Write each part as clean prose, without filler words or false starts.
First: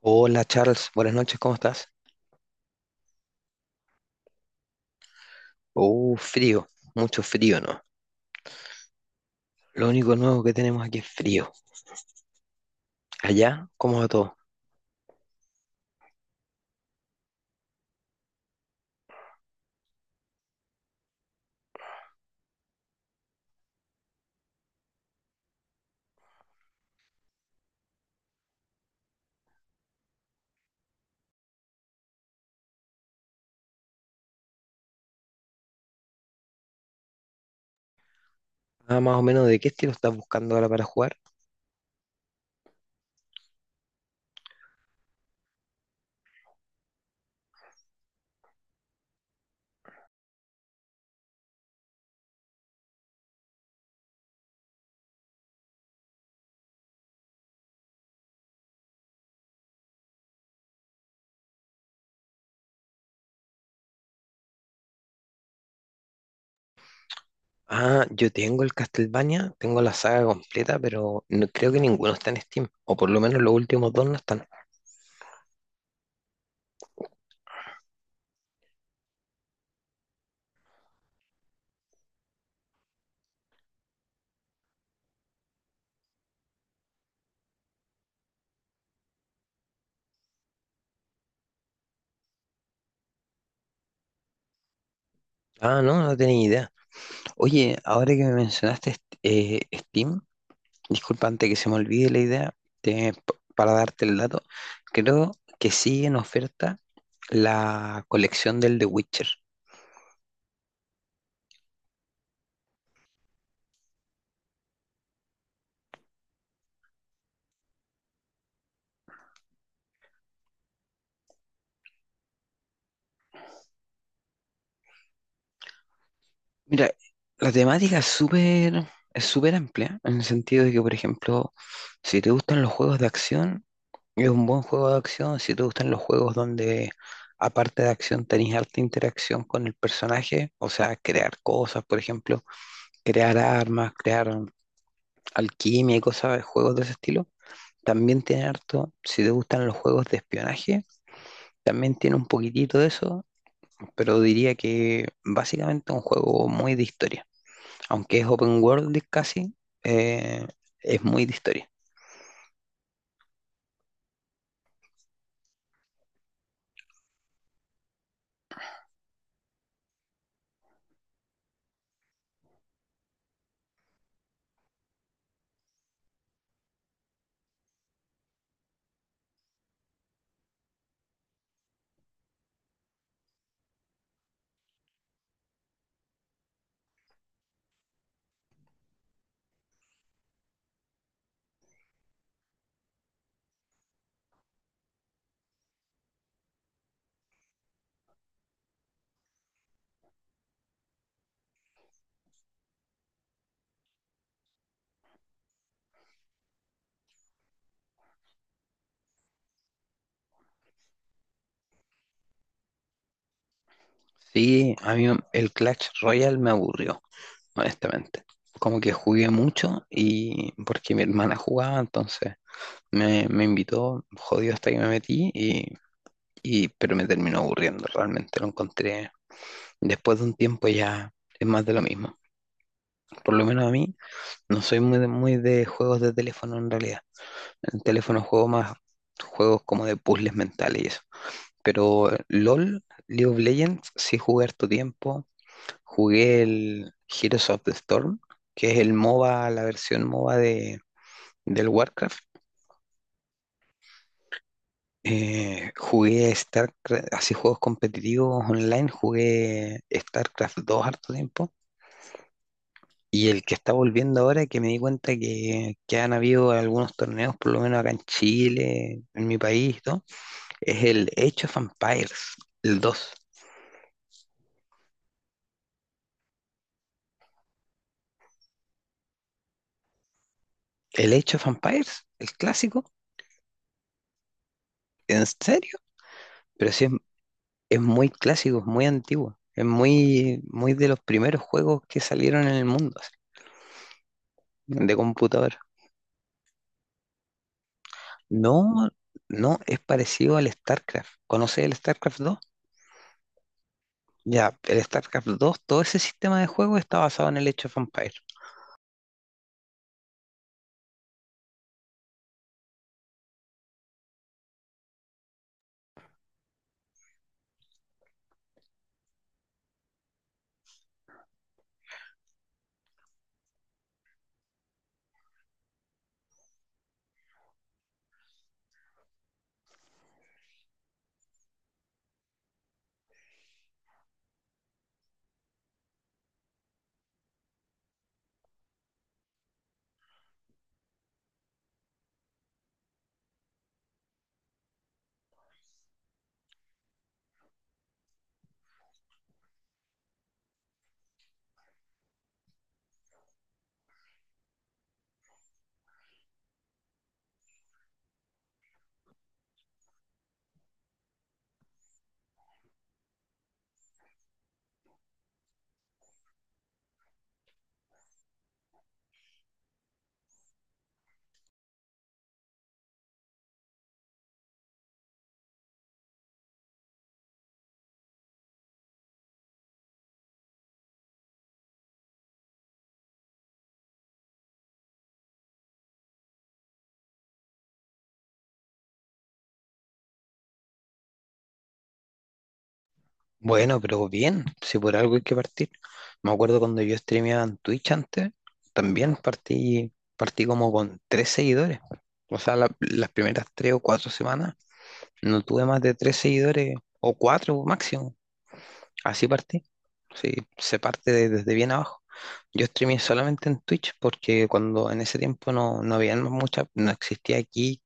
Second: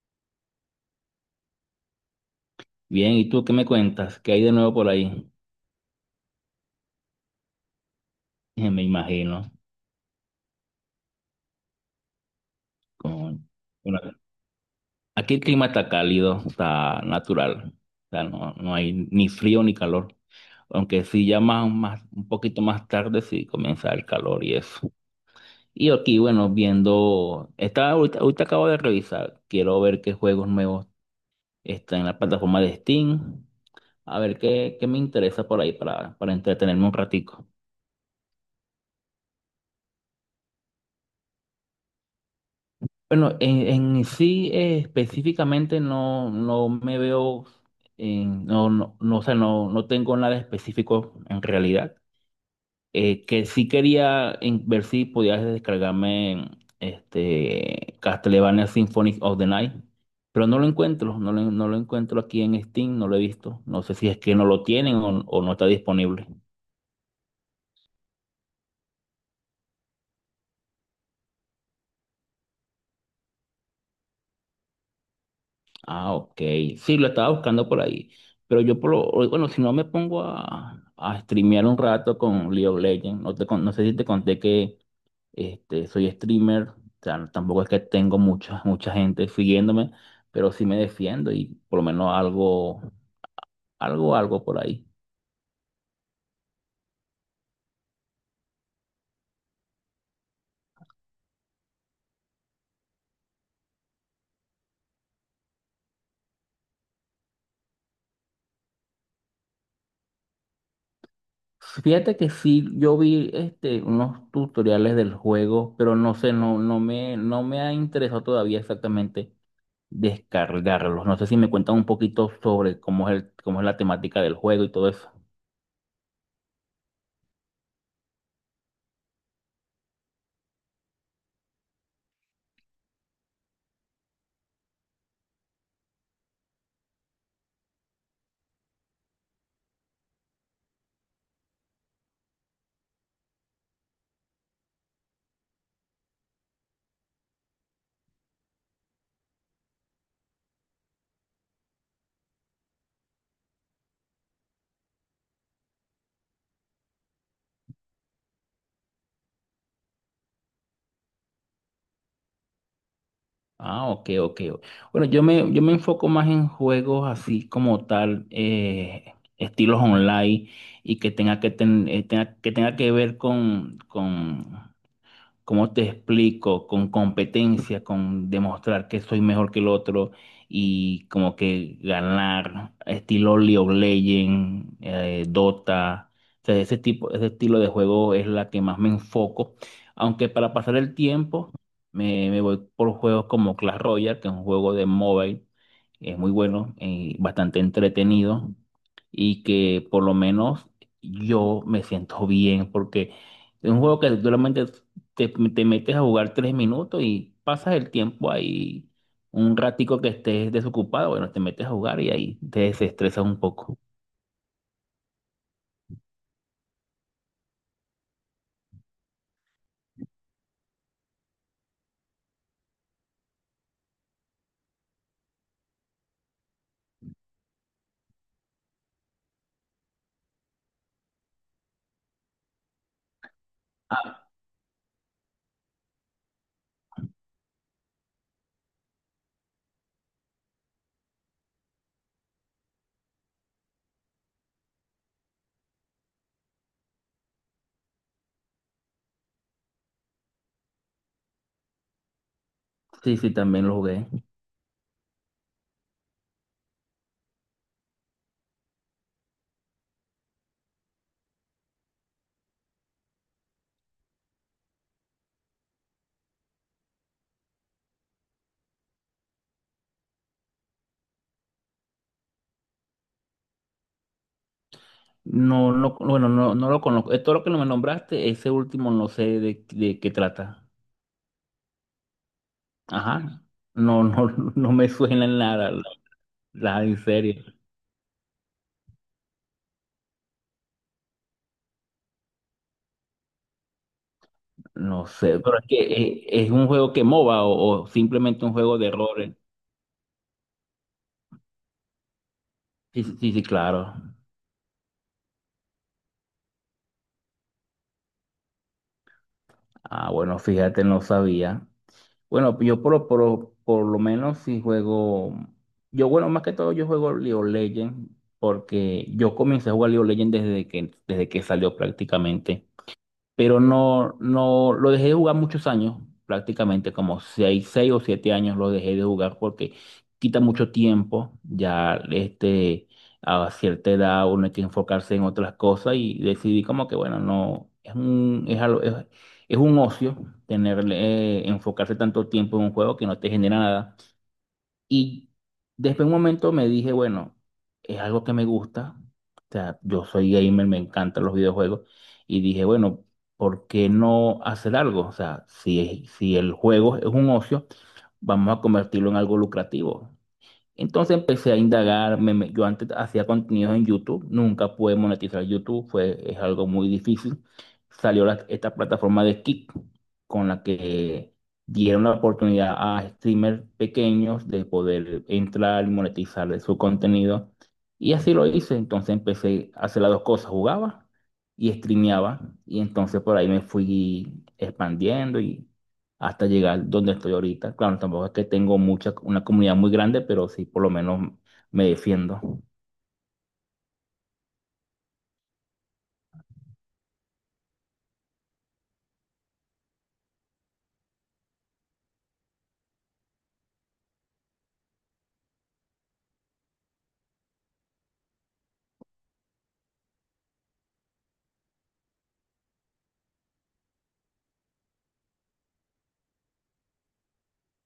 Hola Charles, buenas noches, ¿cómo estás? Bien, ¿y tú qué me cuentas? ¿Qué hay de nuevo por ahí? Frío, mucho frío, ¿no? Me imagino. Lo único nuevo que tenemos aquí es frío. Con... Allá, ¿cómo bueno, va todo? aquí el clima está cálido, está natural. O sea, no, no hay ni frío ni calor. Aunque sí, ya un poquito más tarde sí comienza el calor y eso. Y aquí, bueno, viendo. Estaba, ahorita acabo de revisar. Quiero ver qué juegos nuevos están en la plataforma de Steam. A ver qué me interesa por ahí para entretenerme un ratico. Ah, más o menos, ¿de qué estilo estás buscando ahora para jugar? Bueno, en sí específicamente no, no me veo, no, no, no, o sea, no, no tengo nada específico en realidad. Que sí quería ver si podías descargarme este, Castlevania Symphony of the Night, pero no lo encuentro, no lo encuentro aquí en Steam, no lo he visto. No sé si es que no lo tienen o no está disponible. Ah, yo tengo el Castlevania, tengo la saga completa, pero no, creo que ninguno está en Steam, o por lo menos los últimos dos no están. Ah, ok. Sí, lo estaba buscando por ahí. Pero yo, bueno, si no me pongo a streamear un rato con League of Legends, no, no sé si te conté que este, soy streamer, o sea, tampoco es que tengo mucha, mucha gente siguiéndome, pero sí me defiendo y por lo menos algo, algo, algo por ahí. Ah, no, no tenía idea. Oye, ahora que me mencionaste Steam, disculpa antes que se me olvide la idea, para darte el dato, creo que sigue en oferta la colección del The Witcher. Fíjate que sí, yo vi este, unos tutoriales del juego, pero no sé, no, no me ha interesado todavía exactamente. Descargarlos. No sé si me cuentan un poquito sobre cómo es la temática del juego y todo eso. Mira, la temática es súper, es súper amplia, en el sentido de que, por ejemplo, si te gustan los juegos de acción, es un buen juego de acción. Si te gustan los juegos donde, aparte de acción, tenés harta interacción con el personaje, o sea, crear cosas, por ejemplo, crear armas, crear alquimia y cosas, juegos de ese estilo, también tiene harto. Si te gustan los juegos de espionaje, también tiene un poquitito de eso. Pero diría que básicamente es un juego muy de historia. Aunque es open world casi, eh, es muy de historia. Ah, ok, ok. Bueno, yo me enfoco más en juegos así como tal, estilos online y que tenga que, ten- tenga que ver con, ¿cómo te explico? Con competencia, con demostrar que soy mejor que el otro y como que ganar, estilo League of Legends, Dota. O sea, ese tipo, ese estilo de juego es la que más me enfoco. Aunque para pasar el tiempo me voy por juegos como Clash Royale, que es un juego de mobile, es muy bueno, bastante entretenido y que por lo menos yo me siento bien porque es un juego que solamente te metes a jugar 3 minutos y pasas el tiempo ahí un ratico que estés desocupado, bueno, te metes a jugar y ahí te desestresas un poco. Sí, a mí el Clash Royale me aburrió, honestamente. Como que jugué mucho y porque mi hermana jugaba, entonces me invitó, jodido hasta que me metí, pero me terminó aburriendo, realmente lo encontré. Después de un tiempo ya es más de lo mismo. Por lo menos a mí, no soy muy de juegos de teléfono en realidad. En teléfono juego más juegos como de puzzles mentales y eso. Pero LOL, League of Legends, sí jugué harto tiempo. Jugué el Heroes of the Storm, que es el MOBA, la versión MOBA del Warcraft. Sí, sí, también lo jugué. Jugué StarCraft, así juegos competitivos online, jugué StarCraft 2 harto tiempo. Y el que está volviendo ahora, que me di cuenta que han habido algunos torneos, por lo menos acá en Chile, en mi país, y todo. Es el Age of Empires, el dos. No, no, bueno, no, no lo conozco. Todo lo que me nombraste, ese último no sé de qué trata. El Age of Empires, el clásico. Ajá. No, no, no me ¿En suena en nada, serio? Pero sí en serio. es muy clásico, es muy antiguo. Es muy de los primeros juegos que salieron en el mundo, así, de No sé, computador. pero es que un juego que MOBA o simplemente un juego de No, errores. no, es parecido al StarCraft. ¿Conoces el StarCraft dos? Sí, sí, sí, claro. Ya, el StarCraft dos, todo ese sistema de juego está basado en el Age of Empires. Ah, bueno, fíjate, no sabía. Bueno, yo por lo menos si juego, yo bueno, más que todo yo juego League of Legends porque yo comencé a jugar League of Legends desde que salió prácticamente, pero no, no, lo dejé de jugar muchos años, prácticamente como seis o siete años lo dejé de jugar porque quita mucho tiempo, ya este, a cierta edad uno hay que enfocarse en otras cosas y decidí como que bueno, no, es un, es algo- es un ocio tener, enfocarse tanto tiempo en un juego que no te genera nada. Y después de un momento me dije, bueno, es algo que me gusta. O sea, yo soy gamer, me encantan los videojuegos. Y dije, bueno, ¿por qué no hacer algo? O sea, si el juego es un ocio, vamos a convertirlo en algo lucrativo. Entonces empecé a indagar, yo antes hacía contenidos en YouTube, nunca pude monetizar YouTube, es algo muy difícil. Salió esta plataforma de Kick, con la que dieron la oportunidad a streamers pequeños de poder entrar y monetizar su contenido. Y así lo hice, entonces empecé a hacer las dos cosas, jugaba y streameaba, y entonces por ahí me fui expandiendo hasta llegar donde estoy ahorita. Claro, tampoco es que tengo una comunidad muy grande, pero sí por lo menos me defiendo. Bueno, pero bien, si por algo hay que partir. Me acuerdo cuando yo streameaba en Twitch antes, también partí, partí como con tres seguidores. O sea, las primeras tres o cuatro semanas no tuve más de tres seguidores o cuatro máximo. Así partí. Sí, se parte desde bien abajo. Yo streameé solamente en Twitch porque cuando en ese tiempo no había mucha, no existía aquí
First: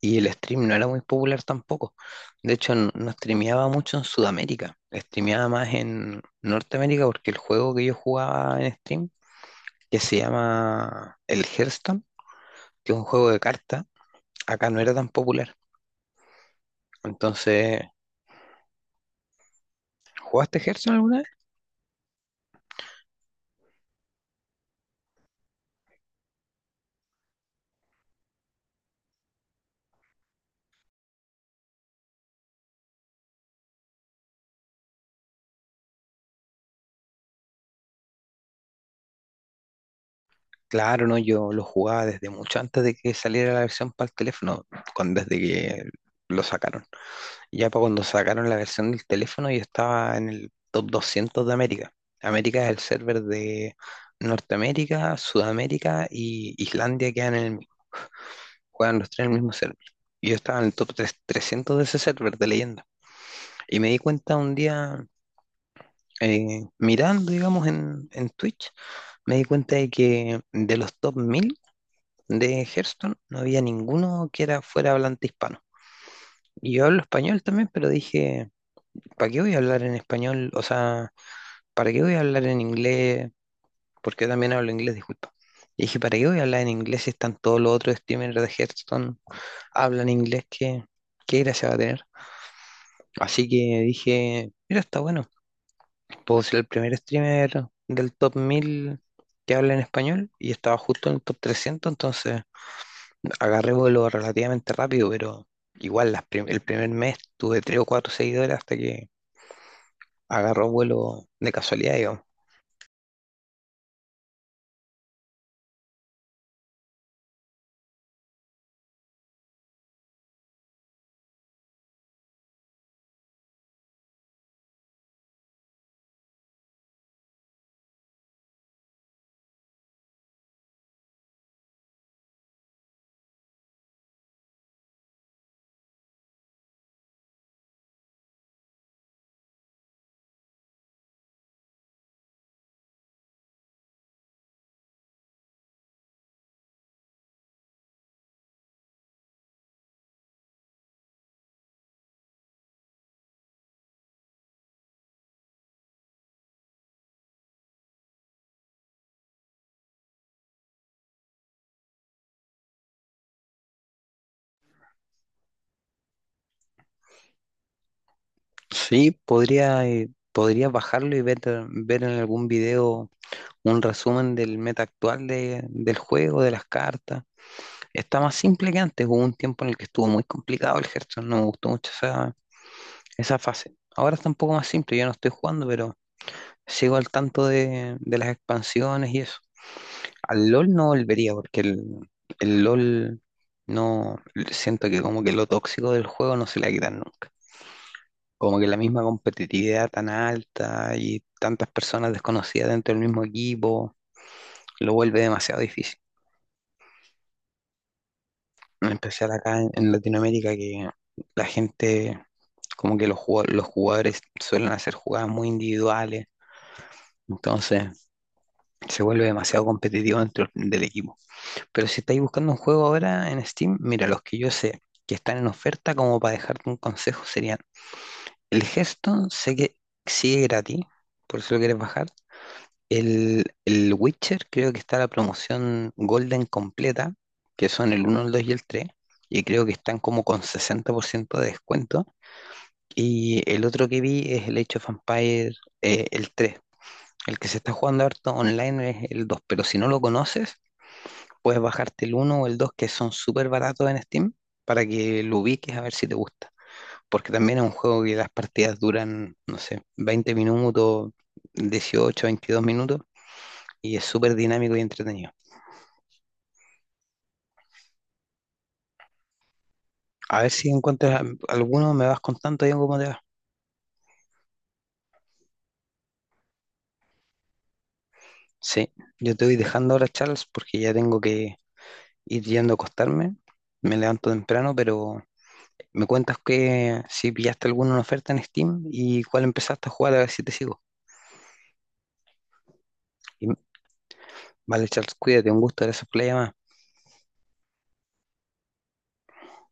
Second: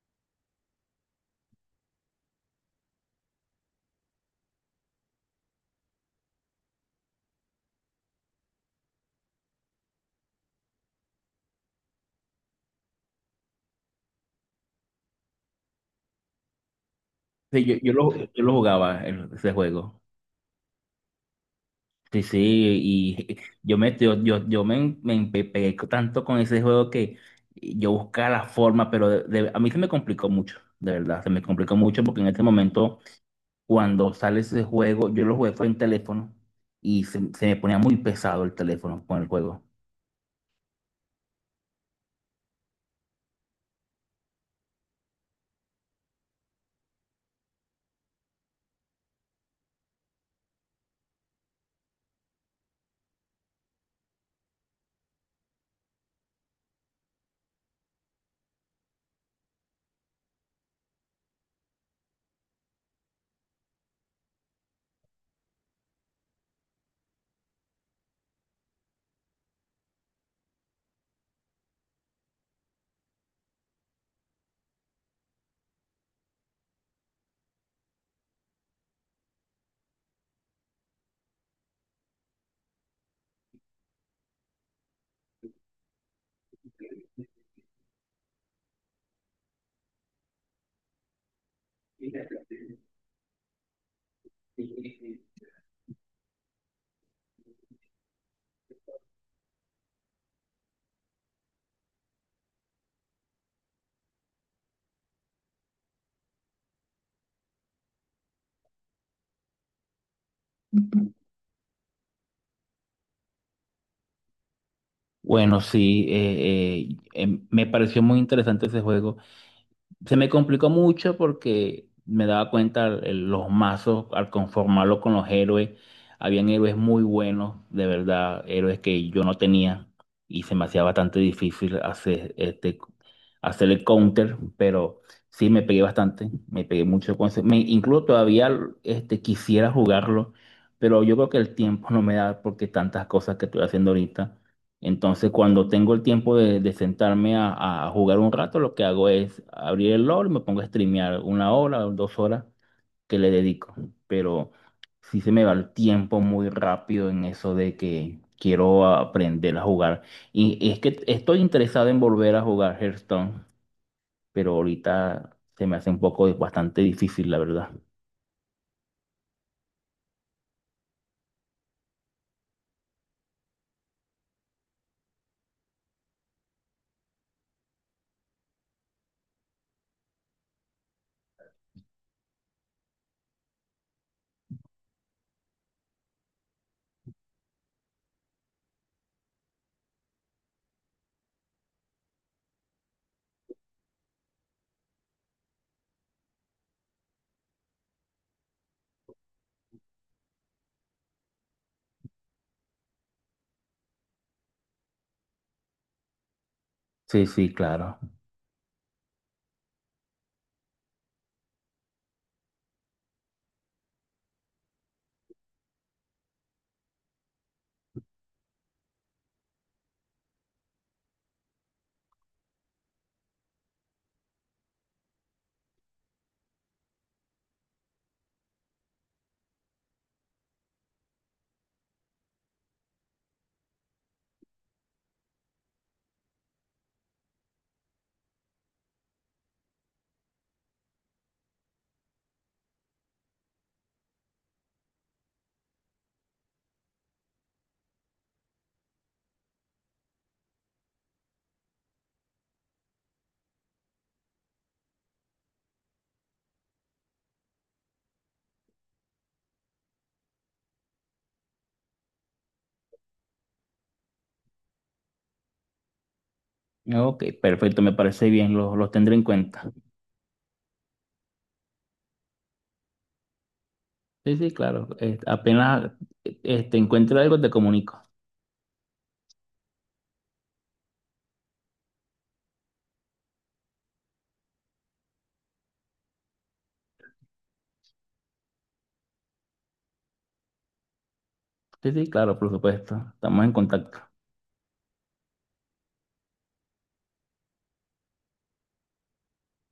y el stream no era muy popular tampoco. De hecho, no streameaba mucho en Sudamérica. Streameaba más en Norteamérica porque el juego que yo jugaba en stream, que se llama el Hearthstone, que es un juego de cartas, acá no era tan popular. Sí, Entonces, yo lo jugaba ese juego. ¿jugaste Hearthstone alguna vez? Sí, sí, y yo me, yo me, me empe- pegué tanto con ese juego que yo buscaba la forma, pero a mí se me complicó mucho, de verdad, se me complicó mucho porque en este momento, cuando sale ese juego, yo lo jugué fue en teléfono y se me ponía muy pesado el teléfono con el juego. Claro, no, yo lo jugaba desde mucho antes de que saliera la versión para el teléfono, cuando, desde que lo sacaron. Ya para cuando sacaron la versión del teléfono, yo estaba en el top 200 de América. América es el server de Norteamérica, Sudamérica y Islandia quedan en el mismo, juegan los tres en el mismo server. Y yo estaba en el top 300 de ese server de leyenda. Y me di cuenta un día, mirando, digamos, en Twitch, me di cuenta de que de los top 1000 de Hearthstone no había ninguno que era fuera hablante hispano. Y yo hablo español también, pero dije, ¿para qué voy a hablar en español? O sea, ¿para qué voy a hablar en inglés? Porque yo también hablo inglés, disculpa. Y dije, ¿para qué voy a hablar en inglés si están todos los otros streamers de Hearthstone hablan inglés? ¿Qué gracia va a tener? Así que dije, mira, está bueno. Puedo ser el primer streamer del top 1000 que habla en español y estaba justo en el top 300, entonces agarré vuelo relativamente rápido, pero igual las el primer mes tuve 3 o 4 seguidores hasta que agarró vuelo de casualidad, digamos. Bueno, sí, me pareció muy interesante ese juego. Se me complicó mucho porque me daba cuenta los mazos al conformarlo con los héroes. Habían héroes muy buenos, de verdad, héroes que yo no tenía y se me hacía bastante difícil hacer este, hacer el counter, pero sí me pegué bastante, me pegué mucho con ese. Incluso todavía este, quisiera jugarlo, pero yo creo que el tiempo no me da porque tantas cosas que estoy haciendo ahorita. Entonces, cuando tengo el tiempo de sentarme a jugar un rato, lo que hago es abrir el LOL y me pongo a streamear una hora o dos horas que le dedico. Pero sí se me va el tiempo muy rápido en eso de que quiero aprender a jugar. Y es que estoy interesado en volver a jugar Hearthstone, pero ahorita se me hace un poco bastante difícil, la verdad. Sí, podría, podría bajarlo y ver, ver en algún video un resumen del meta actual del juego, de las cartas. Está más simple que antes. Hubo un tiempo en el que estuvo muy complicado el Hearthstone. No me gustó mucho esa, esa fase. Ahora está un poco más simple. Yo no estoy jugando, pero sigo al tanto de las expansiones y eso. Al LOL no volvería porque el LOL, no siento que como que lo tóxico del juego no se le ha quitado nunca. Como que la misma competitividad tan alta y tantas personas desconocidas dentro del mismo equipo lo vuelve demasiado difícil. Sí, sí, claro. En especial acá en Latinoamérica, que la gente, como que los jugadores suelen hacer jugadas muy individuales, entonces se vuelve demasiado competitivo dentro del equipo. Pero si estáis buscando un juego ahora en Steam, mira, los que yo sé que están en oferta, como para dejarte un consejo, serían el Hearthstone, sé que sigue gratis, por eso lo quieres bajar. El Witcher creo que está la promoción Golden completa, que son el uno, el 2 y el 3 y creo que están como con 60% de descuento. Y el otro que vi es el Age of Empires, el tres. El que se está jugando harto online es el dos, pero si no lo conoces, puedes bajarte el uno o el 2 que son súper baratos en Steam para que lo ubiques a ver si te gusta. Porque también es un juego que las partidas duran, no sé, 20 minutos, 18, 22 minutos y es súper dinámico y entretenido. Ok, perfecto, me parece bien, los tendré en cuenta. A ver si encuentras alguno, me vas contando ya cómo te va. Sí, sí, claro. Apenas te encuentre algo, te comunico. Sí, yo te voy dejando ahora, Charles, porque ya tengo que ir yendo a acostarme. Me levanto temprano, pero me cuentas que si pillaste alguna oferta en Steam y cuál empezaste a jugar, a ver si te sigo. Sí, sí, claro, por supuesto. Estamos en Y- contacto. vale, Charles, cuídate, un gusto, gracias por la llamada.